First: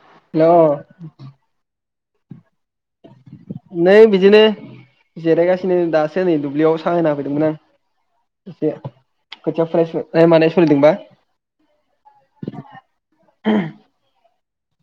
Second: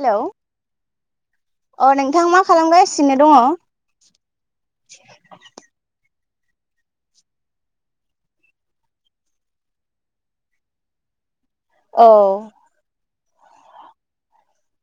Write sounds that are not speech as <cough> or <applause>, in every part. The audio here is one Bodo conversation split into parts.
हेलौ हेल अ नोंथां मा खालामगासिनो दङ? नै बिदिनो जिरायगासिनो दा सो नै दुब्लियाव साहा होना हो फैदोंमोन आं एसे खोथिया फुयनाय मानाय सोलिदोंबा औ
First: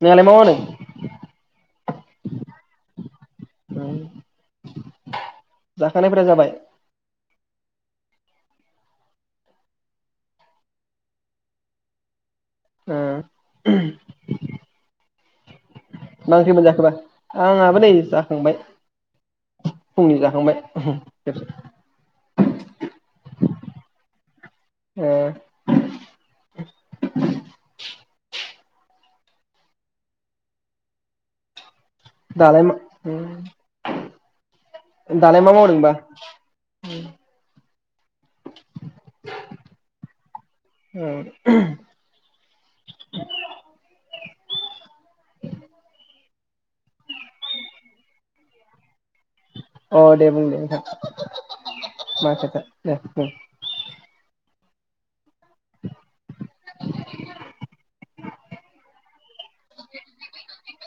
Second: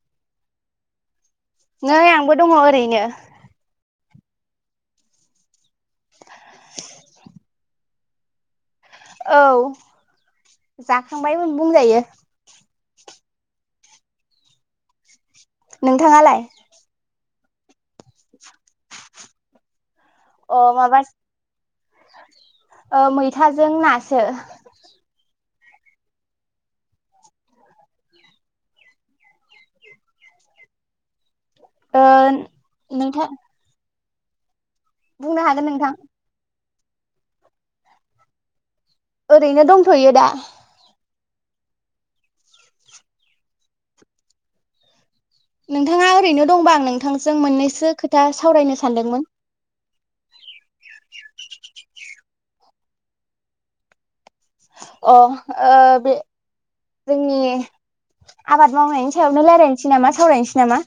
नोंहालाय मा मावदों नै आंबो दङ ओरैनो जाखानायफोरा जाबाय औ जाखांबायमोन बुंजायो उम मा नोंथाङालाय? ओंख्रि मोनजाखो बा आंहाबो नै जाखांबाय फुंनि अ जाखांबाय माबा ओ मैथाजों नासो ओ <inaudible> ओ दालाय मा नोंथा उम दालाय मा मावदोंबा <inaudible> ओरैनो दंथ'यो दा। ओ <unintelligible> नोंथाङा ओरैनो दंबा आं नोंथांजों मोननैसो खोथा सावरायनो सानदोंमोन। अ दे बुं दे नोंथां। मा खोथा दे बुं। अ ओ बे जोंनि आबाद मावनाय सायावनो रायलायनोसै नामा सावरायनोसै नामा?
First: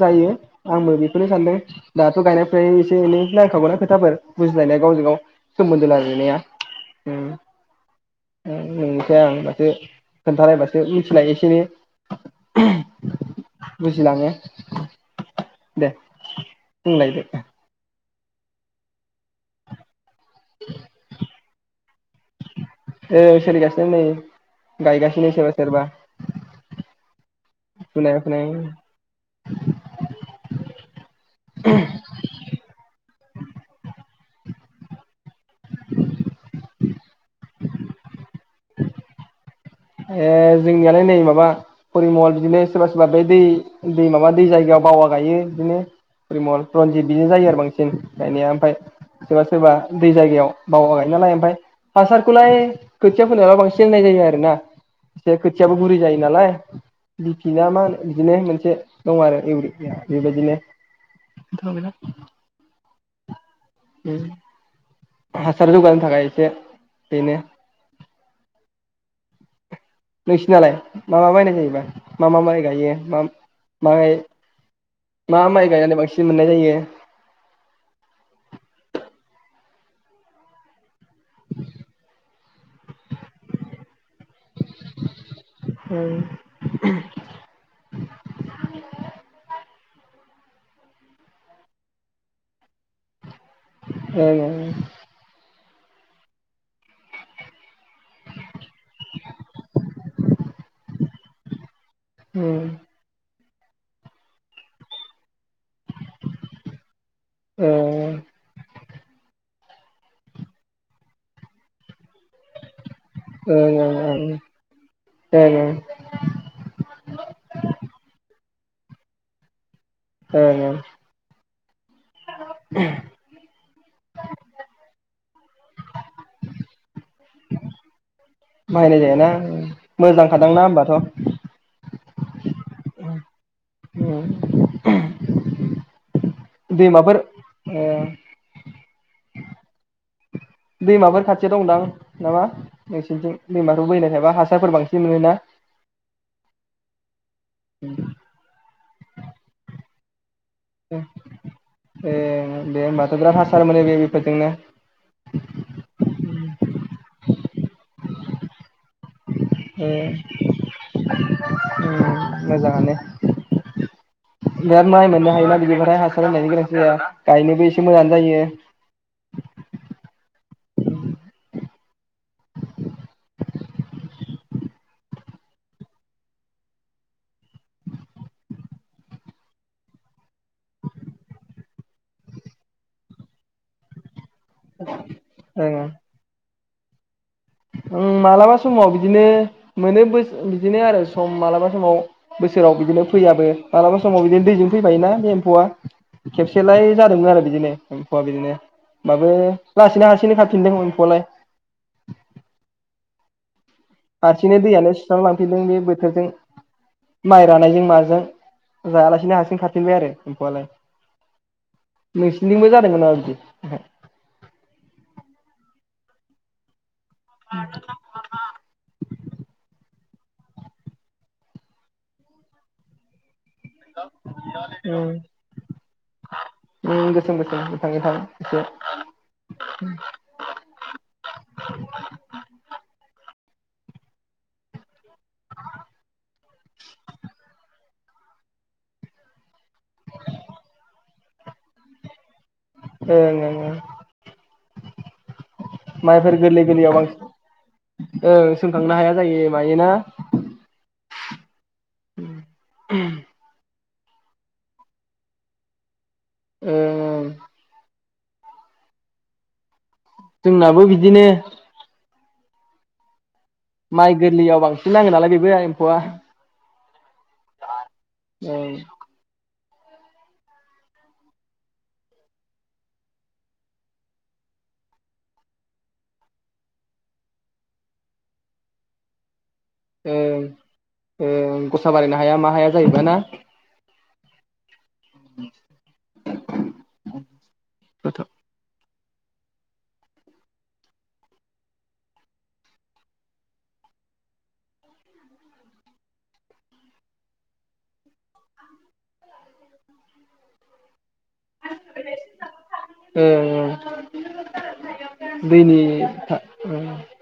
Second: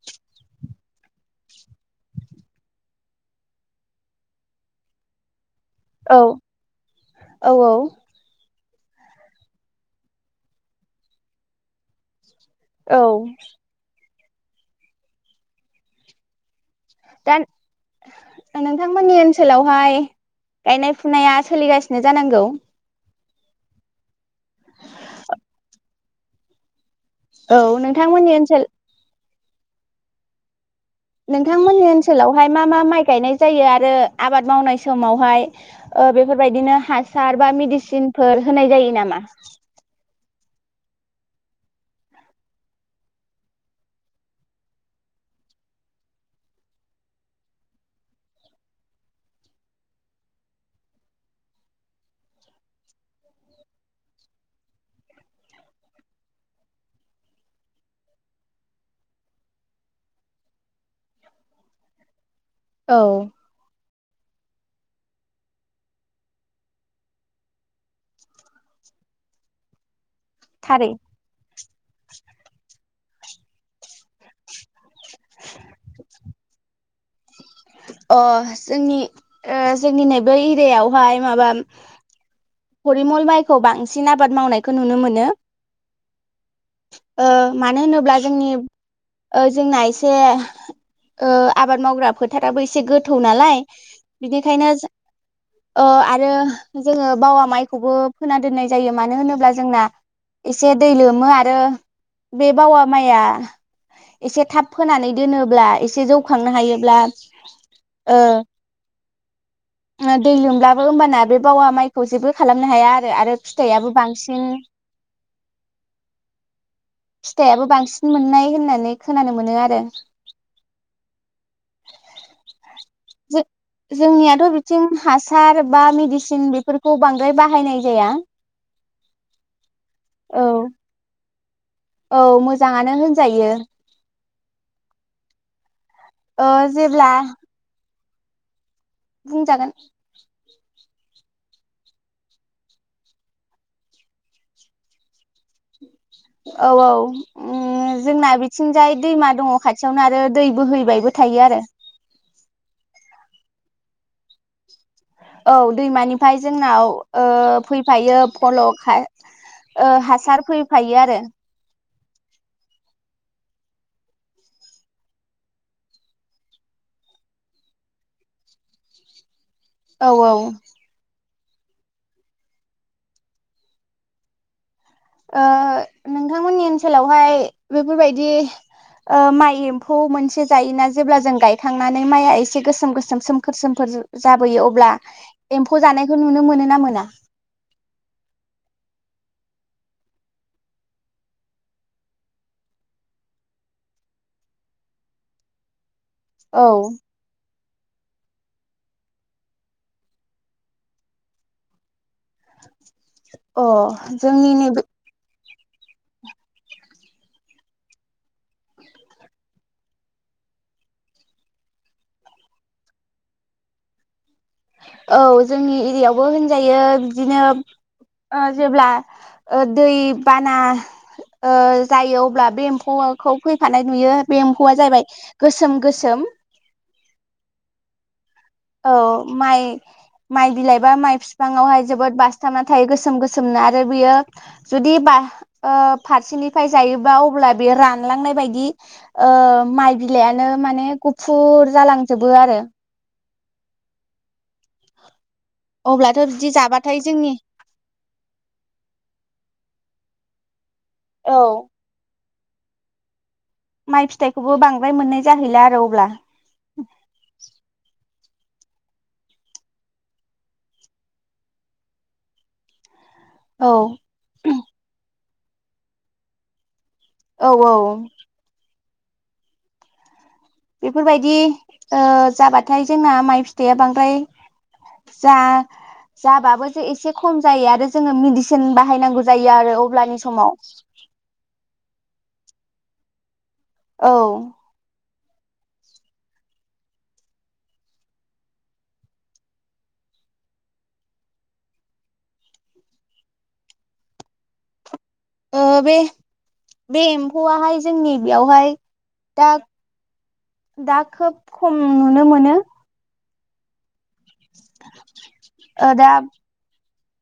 जायो आंबो बेखौनो सानदों दाथ' गायना फुनायनि एसे एनै नांखागौना खोथाफोर बुजिलायनाया गावजों गाव सोमोन्दो औ लालायनाया ओं औ नोंनिखो आं बासो खोन्थालायबासो मिथिलायो एसेनो। औ। दे होनलायदो दा नोंथांमोननि ओनसोलावहाय गायनाय फुनाया सोलिगासिनो जानांगौ। ओ सोलिगासिनो नै गायगासिनो सोरबा सोरबा औ फुनाय नोंथांमोननि ओनसोल फुनाय नोंथांमोननि ओनसोलावहाय मा मा माइ गायनाय जायो आरो आबाद मावनाय समावहाय ओ बेफोरबायदिनो हासार बा मिडिसिनफोर होनाय जायो नामा? ए जोंनियालाय नै माबा फरिमल बिदिनो सोरबा सोरबा बे दै दै माबा दै जायगायाव बावा गायो बिदिनो फरिमल रनजित बिदि जायो आरो बांसिन गायनाया ओमफाय सोरबा सोरबा दै जायगायाव बावा गायो नालाय ओमफाय हासारखौलाय खोथिया फोनालाय बांसिन नाय जायो आरोना एसे खोथियाबो गुरै जायो नालाय बि फि ना मा बिदिनो मोनसे दं आरो एवरि बेबायदिनो औ। उम। हासार होबानो थाखायो जे बेनो नोंसिनालाय थारै मा मा बायनाय जायोबा मा मा माइ गायो मा? माय मा माइ गायनानै बांसिन मोननाय जायो? अ जोंनि ओ जोंनि नैबे एरियायावहाय माबा फरिमल माइखौ बांसिन आबाद मावनायखौ नुनो मोनो ओं ओ मानो होनोब्ला जोंनि ओ जोंना एस से ओ आबाद मावग्रा फोथाराबो एसे गोथौ नालाय ओं बिनिखायनो ओ आरो जोङो बावा माइखौबो फोना दोननाय जायो मानो होनोब्ला जोंना एसे दै लोमो आरो बे ओं बावा माइआ एसे थाब फोनानै दोनो ब्ला एसे जौखांनो हायोब्ला ओं ओ ओ दै लोमलाबो होमबाना बे बावा माइखौ जेबो खालामनो हाया आरो आरो ओं ओं फिथायाबो बांसिन ओं फिथायाबो बांसिन मोननाय होनना नै खोनानो मोनो आरो ओं ओं जे जोंनियाथ' बिथिं हासार बा मिदिसिन बेफोर खौ बांद्राय बाहायनाय जाया बाहायनाय जायाना ओ मोजां औ खादांना होमबाथ' औ मोजाङानो होनजायो <unintelligible> ओ जेब्ला दैमाफोर ओ बुंजागोन दैमाफोर खाथियाव दंदां नामा नोंसिरनिथिं दैमाफोर बोैनायखायबा हासारफोर बांसिन मोनोना औ औ जोंना बिथिंजाय दैमा दङ खाथि थियावनो आरो दै बोहैबायबो थायो आरो ए दे होमबाथ' बिराद हासार मोनो बे बेफोरजोंनो औ दैमानिफ्राय जोंनाव ओ फैफायो फल' ओ ए हासार फैफायो आरो मोजाङानो बिराद माइ मोननो हायोना बिदिफोरहाय हासार होननायनि गोनांथि जाया गायनोबो एसे मोजाङानो जायो औ औ ओ नोंथांमोननि ओनसोलावहाय बेफोरबायदि माइ एम्फौ मोनसे जायोना जेब्ला जों गायखांनानै माइआ एसे गोसोम गोसोम सोमखोर सोमखोर जाबोयो अब्ला एम्फौ जानायखौ नुनो मोनो ना मोना ओ मालाबा समाव बिदिनो मोनो बिदिनो आरो सम मालाबा समाव बोसोराव बिदिनो फैयाबो मालाबा समाव बिदिनो दैजों फैफायोना बे एम्फौआ औ खेबसेलाय जादोंमोन आरो बिदिनो एम्फौआ बिदिनो ओमबाबो लासैनो हारसिंनो खाफिनदों एम्फौआलाय अ <unintelligible> <unintelligible> जोंनि नैबे बे बोथोरजों माइ नानायजों माजों जायालासिनो हारसिं खाफिनबाय आरो एम्फौआलाय नोंसिरथिंबो जादों नामा बिदि औ जोंनि एरियायावबो होनजायो बिदिनो ओ जेब्ला दै बाना ओ जायो अब्ला बे एम्फौखौ फैफानाय नुयो बे एम्फौआ जाहैबाय ओम गोसोम गोसोम गोसोम गोसोम गोथां गोथां एसे औ माइ माइ बिलाइबा माइ बिफाङावहाय जोबोद बासथाबना थायो गोसोम गोसोम सोमनो आरो बियो जुदि बा ओ फारसेनिफ्राय जायोबा अब्ला बे रा रानलांनाय बायदि ओ माइ बिलाइानो माने गुफुर जालांजोबो आरो ओं ओं ओं अब्लाथ' माइफोर बिदि गोरलै गोरलैयाव जाबाथाय जोंनि बांसिन ओं सोमखांनो हाया जायो मायना औ <inaudible> माइ फिथाइखौबो बांद्राय मोननाय जाहैला आरो अब्ला ओ जोंनाबो बिदिनो औ माइ गोरलैयाव बांसिन नाङो नालाय बे <unintelligible> औ औ ओं बेफोरबायदि ओ जाबाथाय जोंना माइ फिथाइया बांद्राय जा जाबाबो जे एसे खम जायो आरो जोङो मेडिसिन बाहायनांगौ जाय ो आरो अब्लानि ओं समाव ओं गसा बारायनो हाया मा हाया जाहैबाय ना औ खथ' ओ बे बे एम्फौआहाय जोंनि बेयावहाय दा दा खोब खम नुनो मोनो ओं ओं ओ दा दैनि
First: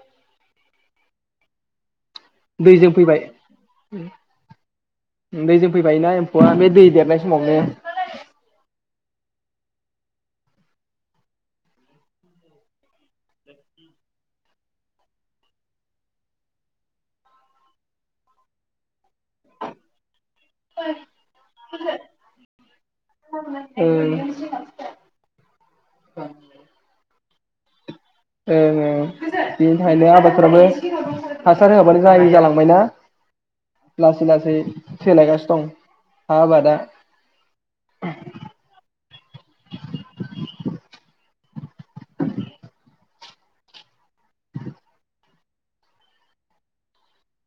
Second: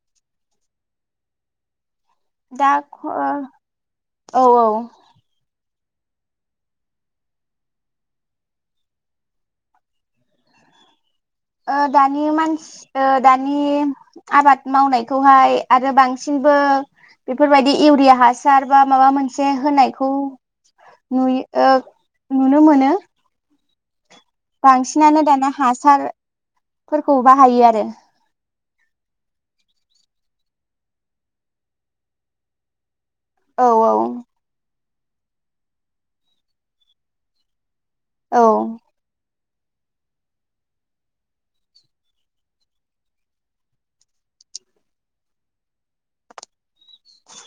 दैजों फैबाय दा औ औ फैबाय ना एम्फौआ बे दै देरनाय समावनो ओ दानि मानसि ओ दानि आबाद मावनायखौहाय आरो बांसिनबो बेफोरबायदि इउरिया हासार बा माबा मोनसे होनायखौ नुयो ओ नुनो मोनो ओ बांसिनानो दाना हासारफोरखौ बाहायो आरो ओं ओं बेनि थाखायनो आबादफोराबो हासार होआबानो जायि जालांबायना औ औ लासै लासै सोलाय गासिनो दं आबादा औ <inaudible>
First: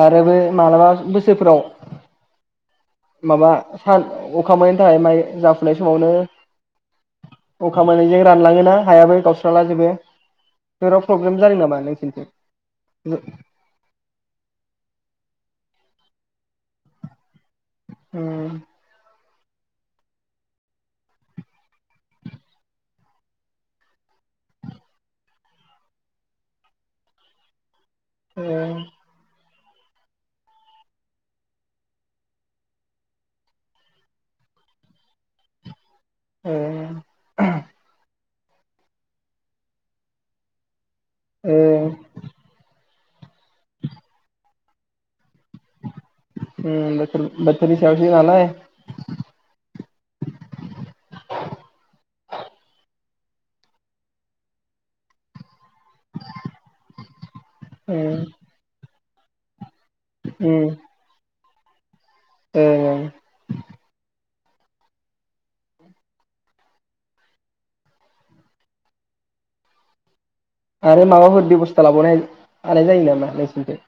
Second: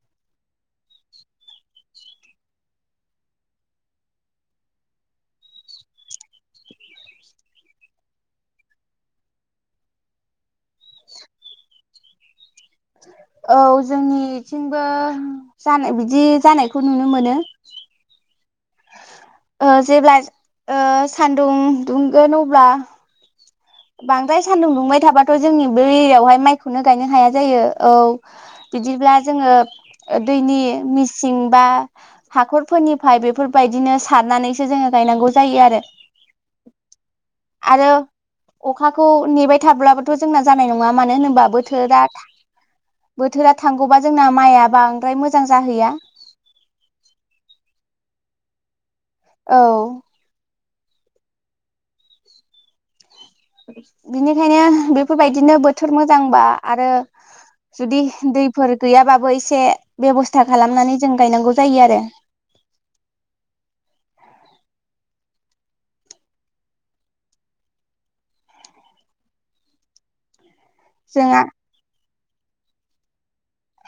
आरो बै मालाबा बोसोरफ्राव माबा सान अखा मोननायनि थाखाय माइ जाफुनाय समावनो अखा मोनैजों रानलाङोना हायाबो गावस्राला जेबो जेराव प्रब्लेम जादों नामा नोंसोरनिथिं औ जोंनिथिंबो जानाय बिदि जानायखौ नुनो मोनो । उम ओ जेब्ला ओ सान्दुं दुंगोन अब्ला बांद्राय सान्दुं दुंबाय थाबाथ' जोंनि बे एरियावहाय माइखौनो गायनो हाया जायो । ओ औ बिदिब्ला जोङो दैनि मिसिं बा हाखरफोरनिफ्राय बेफोरबायदिनो सारनानैसो जोङो गायनांगौ जायो आरो । ए अखाखौ नेबाय थाब्लाबोथ' जोंना जानाय नङा नङा मानो होनबा ओ बोथोरा बोथोरा थांगौबा जोंना माइआ बांद्राय मोजां जाहैया बेफोरनि सायावसो नालाय औ बिनिखायनो बेफोरबायदिनो बोथोर थोर मोजांबा आरो जुदि उम दैफोर गैयाब्लाबो एसे बेब'स्था खालामनानै जों गायनांगौ जायो आरो औ औ आरो जोंहा माबाफोर बेब'स्था लाबावनाय आनाय जायो नामा नोंसिनिथिं?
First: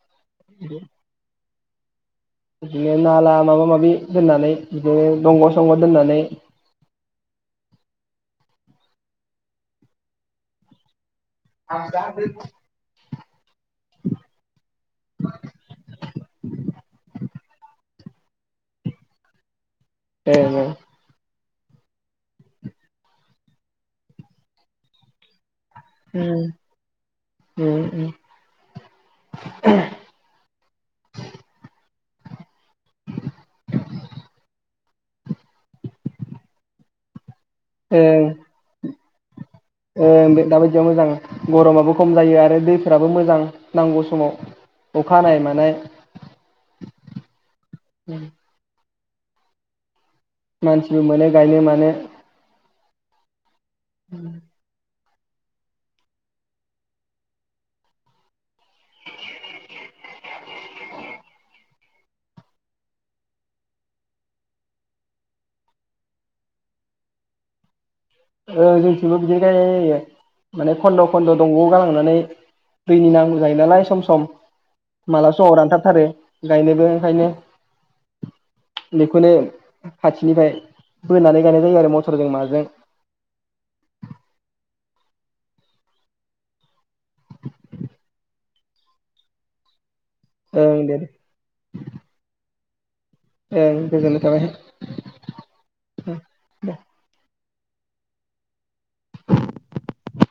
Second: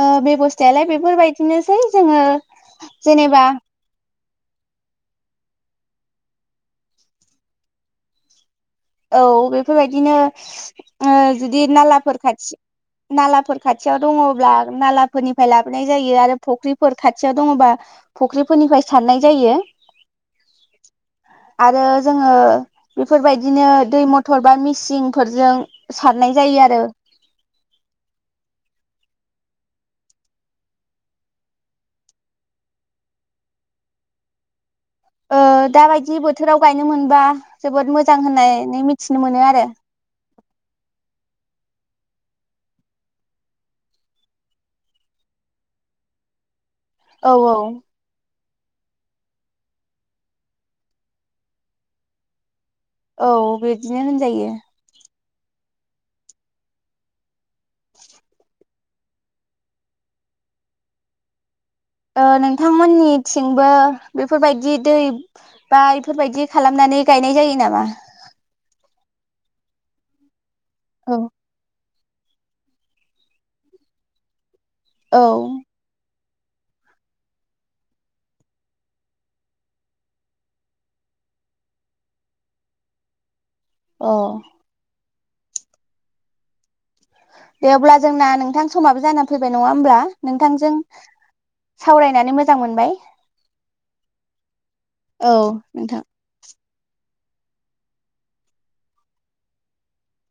ओ बेबस्थायालाय बेफोरबाय दिनोसै बिदिनो नाला माबा माबि दोननानै बिदिनो दंग' संग' दोननानै औ बेफोरबायदिनो ओ जुदि नालाफोर खाथि नालाफोर खाथियाव दङब्ला नालाफोरनिफ्राय लाबोनाय जायो आरो फख्रिफोर खाथ थियाव दङबा फुख्रिफोरनिफ्राय सारनाय जायो । <unintelligible> आरो जोङो बेफोरबाय दिनो दै मथर बा मिसिंफोरजों सारनाय उम जायो आरो उम उम <inaudible> ओ दाबायदि बोथोराव गायनो मोनबा जोबोद मोजां ओं होननायनै मिथिनो मोनो आरो ओ दाबायदियाव मोजां गरमाबो खम जायो आरो दैफोराबो मोजां नांगौ समाव अखा हानाय मानाय औ औ मानसिबो मोनो गायनो मानो औ बे दिनो होनजायो। <inaudible> ओ नोंथांमोननिथिंबो बेफोरबायदि दै बा इफोरबायदि खालामनानै गायनाय जायो नामा? ओ जोंथिबो बिदिनो गायनाय जायो माने खन्द' औ खन्द' दंग आव गालां नानै दैनि नांगौ जायो नालाय सम सम औ मालाबा समाव रानथाब थारो। गायनोबो ओंखायनो बेखौनो खाथिनिफाय बोनानै गायनाय जायो आरो मटरजों माजों। अ दे अब्ला जोंना नोंथां समाबो जाना फैबाय नङा होमब्ला। नोंथांजों ओं दे सावरायनानै मोज जां मोनबाय। ओं गोजोननाय औ नोंथां थाबाय। दे <inaudible>